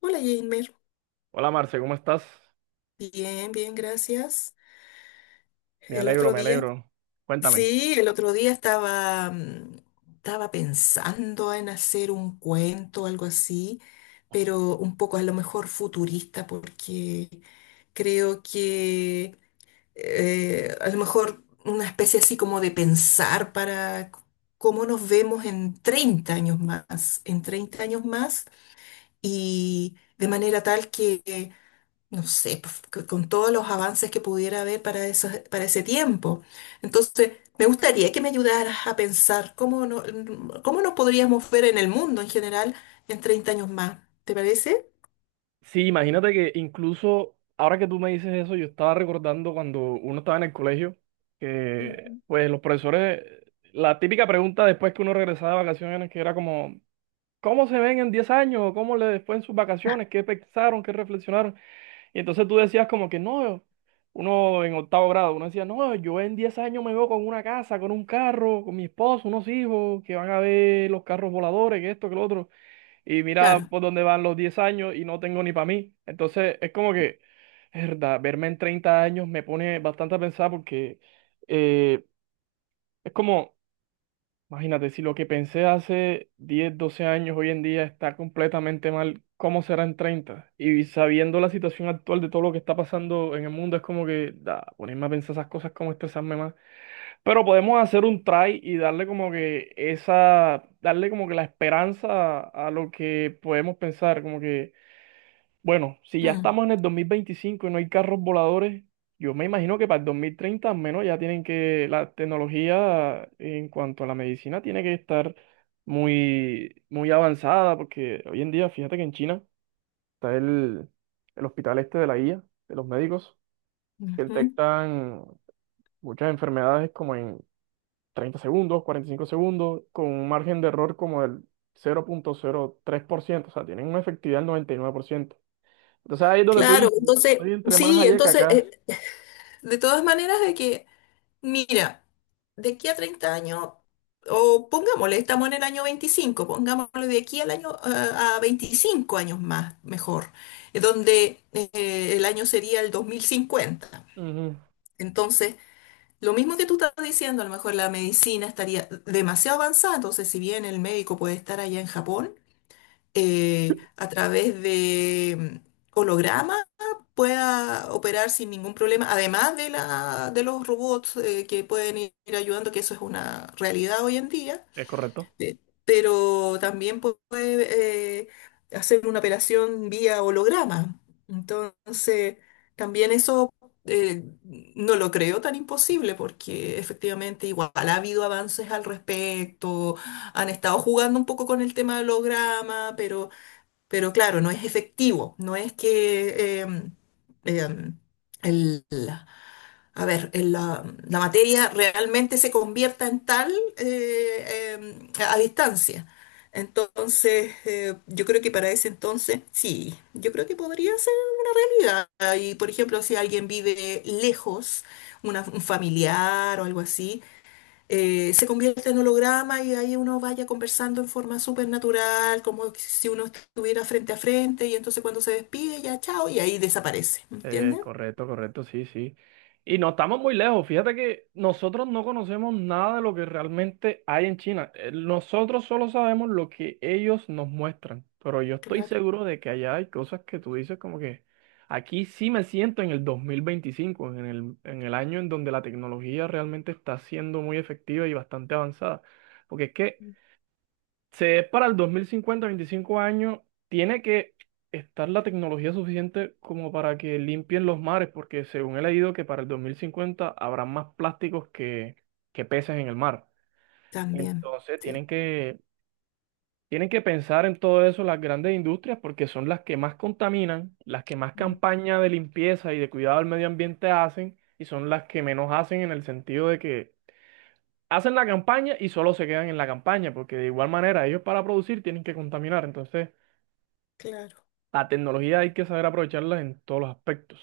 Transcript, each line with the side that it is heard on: left: Hola, Jamer.
right: Hola Marce, ¿cómo estás?
left: Bien, bien, gracias.
right: Me
left: El
right: alegro,
left: otro
right: me
left: día,
right: alegro. Cuéntame.
left: sí, el otro día estaba, estaba pensando en hacer un cuento, algo así, pero un poco a lo mejor futurista, porque creo que a lo mejor una especie así como de pensar cómo nos vemos en 30 años más, y de manera tal que no sé, pues, con todos los avances que pudiera haber para ese tiempo. Entonces, me gustaría que me ayudaras a pensar cómo, no- cómo nos podríamos ver en el mundo en general en 30 años más. ¿Te parece?
right: Sí, imagínate que incluso ahora que tú me dices eso, yo estaba recordando cuando uno estaba en el colegio, que
left: Ujú.
right: pues los profesores, la típica pregunta después que uno regresaba de vacaciones, que era como, ¿cómo se ven en 10 años? ¿Cómo les fue en sus vacaciones? ¿Qué pensaron? ¿Qué reflexionaron? Y entonces tú decías como que no, uno en octavo grado, uno decía, no, yo en 10 años me veo con una casa, con un carro, con mi esposo, unos hijos, que van a ver los carros voladores, que esto, que lo otro. Y mira
left: Claro.
right: por dónde van los 10 años y no tengo ni para mí. Entonces es como que, es verdad, verme en 30 años me pone bastante a pensar porque eh, es como, imagínate, si lo que pensé hace 10 12 años hoy en día está completamente mal, ¿cómo será en treinta? Y sabiendo la situación actual de todo lo que está pasando en el mundo, es como que, da, ponerme a pensar esas cosas, como estresarme más. Pero podemos hacer un try y darle como que esa, darle como que la esperanza a lo que podemos pensar, como que bueno, si ya
left: Mm,
right: estamos en el 2025 y no hay carros voladores, yo me imagino que para el 2030 al menos ya tienen que, la tecnología en cuanto a la medicina tiene que estar muy, muy avanzada, porque hoy en día, fíjate que en China está el hospital este de la IA, de los médicos, que
left: ujú.
right: detectan muchas enfermedades como en 30 segundos, 45 segundos, con un margen de error como del 0,03%, o sea, tienen una efectividad del 99%. Entonces ahí es donde tú
left: Claro,
right: dices,
left: entonces,
right: estoy entre más
left: sí,
right: allá que
left: entonces,
right: acá.
left: de todas maneras, de que mira, de aquí a 30 años, o pongámosle, estamos en el año 25, pongámosle de aquí al año, a 25 años más, mejor, donde el año sería el 2050.
right: Ujú.
left: Entonces, lo mismo que tú estás diciendo, a lo mejor la medicina estaría demasiado avanzada, entonces si bien el médico puede estar allá en Japón, a través de holograma pueda operar sin ningún problema, además de la, de los robots que pueden ir ayudando, que eso es una realidad hoy en día.
right: Es correcto,
left: eh, pero también puede hacer una operación vía holograma. Entonces, también eso, eh, no lo creo tan imposible porque efectivamente igual ha habido avances al respecto, han estado jugando un poco con el tema del holograma, pero claro, no es efectivo, no es que em, el, a ver, el, la materia realmente se convierta en tal, a distancia. Entonces, yo creo que para ese entonces, sí, yo creo que podría ser realidad. Y, por ejemplo, si alguien vive lejos, un familiar o algo así, se convierte en holograma y ahí uno vaya conversando en forma súper natural, como si uno estuviera frente a frente y entonces cuando se despide ya chao y ahí desaparece, ¿entiendes?
right: correcto, correcto, sí, sí. Y no estamos muy lejos. Fíjate que nosotros no conocemos nada de lo que realmente hay en China. Nosotros solo sabemos lo que ellos nos muestran. Pero yo estoy
left: Claro.
right: seguro de que allá hay cosas que tú dices como que aquí sí me siento en el 2025 en el año en donde la tecnología realmente está siendo muy efectiva y bastante avanzada. Porque es que Se es para el 2050, 25 años, tiene que estar la tecnología suficiente como para que limpien los mares, porque según he leído que para el 2050 habrá más plásticos que peces en el mar.
left: También,
right: Entonces
left: sí.
right: tienen que pensar en todo eso las grandes industrias, porque son las que más contaminan, las que más
left: Mm.
right: campaña de limpieza y de cuidado del medio ambiente hacen, y son las que menos hacen en el sentido de que hacen la campaña y solo se quedan en la campaña, porque de igual manera ellos para producir tienen que contaminar. Entonces,
left: Claro.
right: la tecnología hay que saber aprovecharla en todos los aspectos,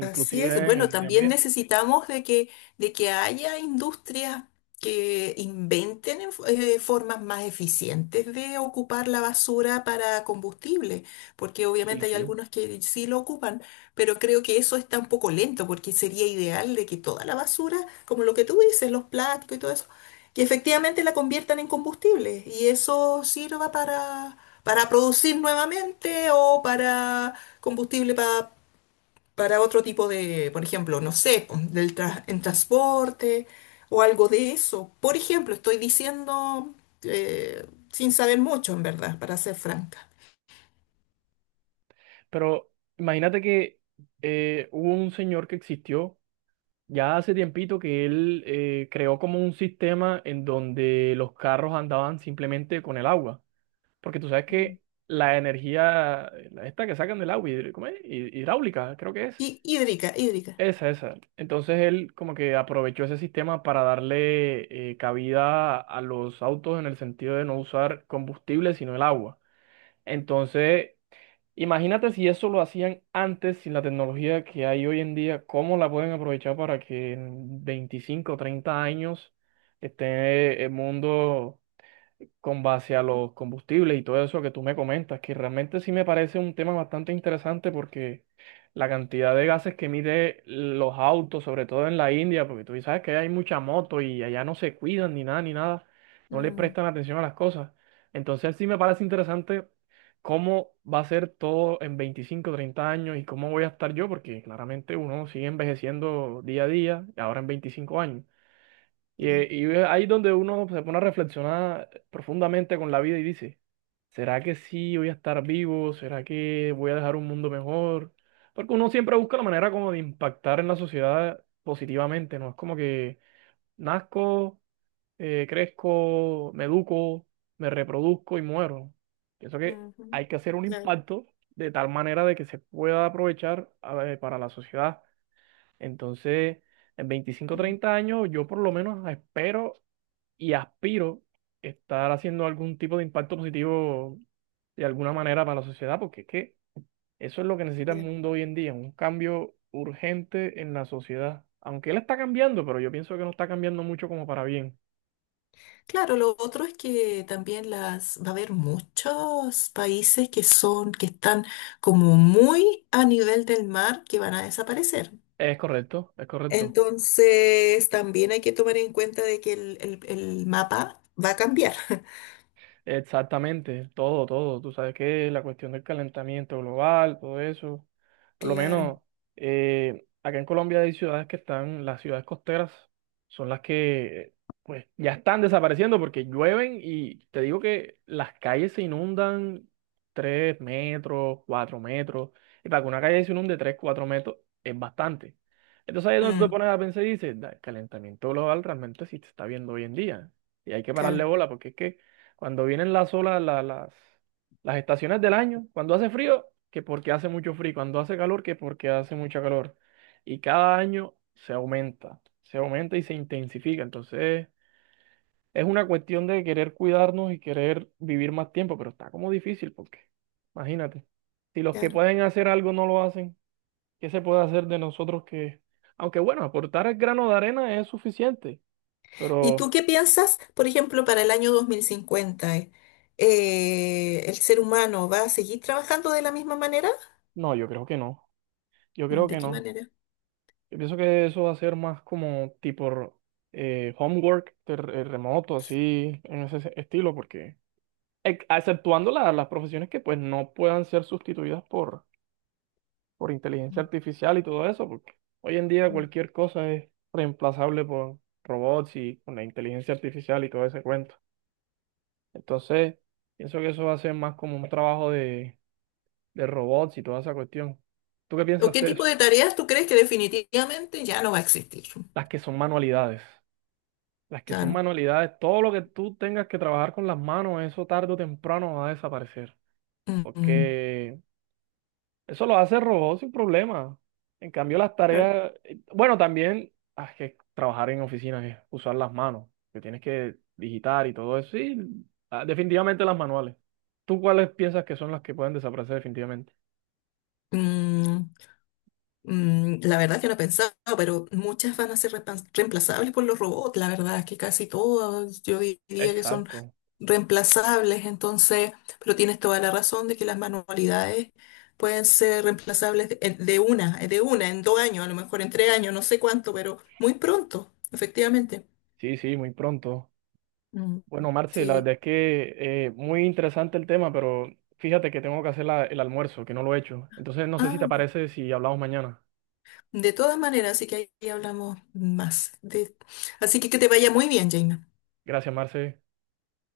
left: Así es.
right: en el
left: Bueno,
right: medio
left: también
right: ambiente.
left: necesitamos de que haya industrias que inventen formas más eficientes de ocupar la basura para combustible, porque
right: Sí,
left: obviamente hay
right: sí.
left: algunos que sí lo ocupan, pero creo que eso está un poco lento, porque sería ideal de que toda la basura, como lo que tú dices, los plásticos y todo eso, que efectivamente la conviertan en combustible y eso sirva para producir nuevamente o para combustible para otro tipo de, por ejemplo, no sé, po, en transporte o algo de eso. Por ejemplo, estoy diciendo eh, sin saber mucho, en verdad, para ser franca.
right: Pero imagínate que hubo un señor que existió ya hace tiempito que él creó como un sistema en donde los carros andaban simplemente con el agua, porque tú sabes que la energía, la esta que sacan del agua, ¿cómo es? Hidráulica, creo que es.
left: Y hídrica, hídrica.
right: Esa, esa. Entonces él como que aprovechó ese sistema para darle cabida a los autos en el sentido de no usar combustible, sino el agua. Entonces, imagínate si eso lo hacían antes sin la tecnología que hay hoy en día, ¿cómo la pueden aprovechar para que en 25 o 30 años esté el mundo con base a los combustibles y todo eso que tú me comentas, que realmente sí me parece un tema bastante interesante porque la cantidad de gases que mide los autos, sobre todo en la India, porque tú sabes que hay mucha moto y allá no se cuidan ni nada, ni nada, no le
left: Mm,
right: prestan atención a las cosas. Entonces sí me parece interesante cómo va a ser todo en 25 30 años y cómo voy a estar yo, porque claramente uno sigue envejeciendo día a día, y ahora en 25 años. Y,
left: claro,
right: eh, y ve ahí donde uno se pone a reflexionar profundamente con la vida y dice, ¿será que sí voy a estar vivo? ¿Será que voy a dejar un mundo mejor? Porque uno siempre busca la manera como de impactar en la sociedad positivamente, ¿no? Es como que nazco, crezco, me educo, me reproduzco y muero. Pienso que
left: ujú,
right: hay que hacer un
left: claro,
right: impacto de tal manera de que se pueda aprovechar para la sociedad. Entonces, en 25 o
left: mm,
right: 30 años, yo por lo menos espero y aspiro estar haciendo algún tipo de impacto positivo de alguna manera para la sociedad, porque es que eso es lo que necesita el
left: claro.
right: mundo hoy en día, un cambio urgente en la sociedad. Aunque él está cambiando, pero yo pienso que no está cambiando mucho como para bien.
left: Claro, lo otro es que también las va a haber muchos países que son, que están como muy a nivel del mar, que van a desaparecer.
right: Es correcto, es correcto.
left: Entonces, también hay que tomar en cuenta de que el mapa va a cambiar.
right: Exactamente, todo, todo. Tú sabes que la cuestión del calentamiento global, todo eso. Por lo
left: Claro,
right: menos acá en Colombia hay ciudades que están, las ciudades costeras son las que pues ya están desapareciendo porque llueven y te digo que las calles se inundan 3 metros, 4 metros. Y para que una calle se inunde 3 4 metros es bastante. Entonces ahí es donde te
left: mm,
right: pones a pensar y dices: "Da, el calentamiento global realmente sí se está viendo hoy en día". Y hay que pararle
left: claro,
right: bola porque es que cuando vienen las olas, las estaciones del año, cuando hace frío, que porque hace mucho frío, cuando hace calor, que porque hace mucha calor. Y cada año se aumenta y se intensifica. Entonces, es una cuestión de querer cuidarnos y querer vivir más tiempo, pero está como difícil porque, imagínate, si los que
left: claro.
right: pueden hacer algo no lo hacen, ¿qué se puede hacer de nosotros que, aunque bueno, aportar el grano de arena es suficiente,
left: ¿Y tú
right: pero
left: qué piensas, por ejemplo, para el año 2050? ¿El ser humano va a seguir trabajando de la misma manera?
right: no, yo creo que no, yo creo
left: ¿De
right: que
left: qué
right: no.
left: manera?
right: Yo pienso que eso va a ser más como tipo homework de remoto, así, en ese estilo, porque exceptuando las profesiones que pues no puedan ser sustituidas por inteligencia artificial y todo eso, porque hoy en día
left: Mm.
right: cualquier cosa es reemplazable por robots y con la inteligencia artificial y todo ese cuento. Entonces, pienso que eso va a ser más como un trabajo de robots y toda esa cuestión. ¿Tú qué
left: ¿O
right: piensas
left: qué
right: de
left: tipo
right: eso?
left: de tareas tú crees que definitivamente ya no va a existir?
right: Las que son manualidades. Las que son
left: Claro.
right: manualidades, todo lo que tú tengas que trabajar con las manos, eso tarde o temprano va a desaparecer.
left: Mm, mm,
right: Porque eso lo hace el robot sin problema. En cambio, las
left: claro.
right: tareas, bueno, también hay que trabajar en oficinas es usar las manos, que tienes que digitar y todo eso. Sí, ah, definitivamente las manuales. ¿Tú cuáles piensas que son las que pueden desaparecer definitivamente?
left: Mm, mm, la verdad que no he pensado, pero muchas van a ser reemplazables por los robots. La verdad es que casi todas yo diría que son
right: Exacto.
left: reemplazables. Entonces, pero tienes toda la razón de que las manualidades pueden ser reemplazables de, de una, en 2 años, a lo mejor en 3 años, no sé cuánto, pero muy pronto, efectivamente.
right: Sí, sí, muy pronto.
left: Mm,
right: Bueno, Marce, la
left: sí.
right: verdad es que muy interesante el tema, pero fíjate que tengo que hacer el almuerzo, que no lo he hecho. Entonces, no sé si
left: Ah,
right: te
left: ya.
right: parece si hablamos mañana.
left: De todas maneras, así que ahí hablamos más. De... Así que te vaya muy bien, Jaina.
right: Gracias, Marce.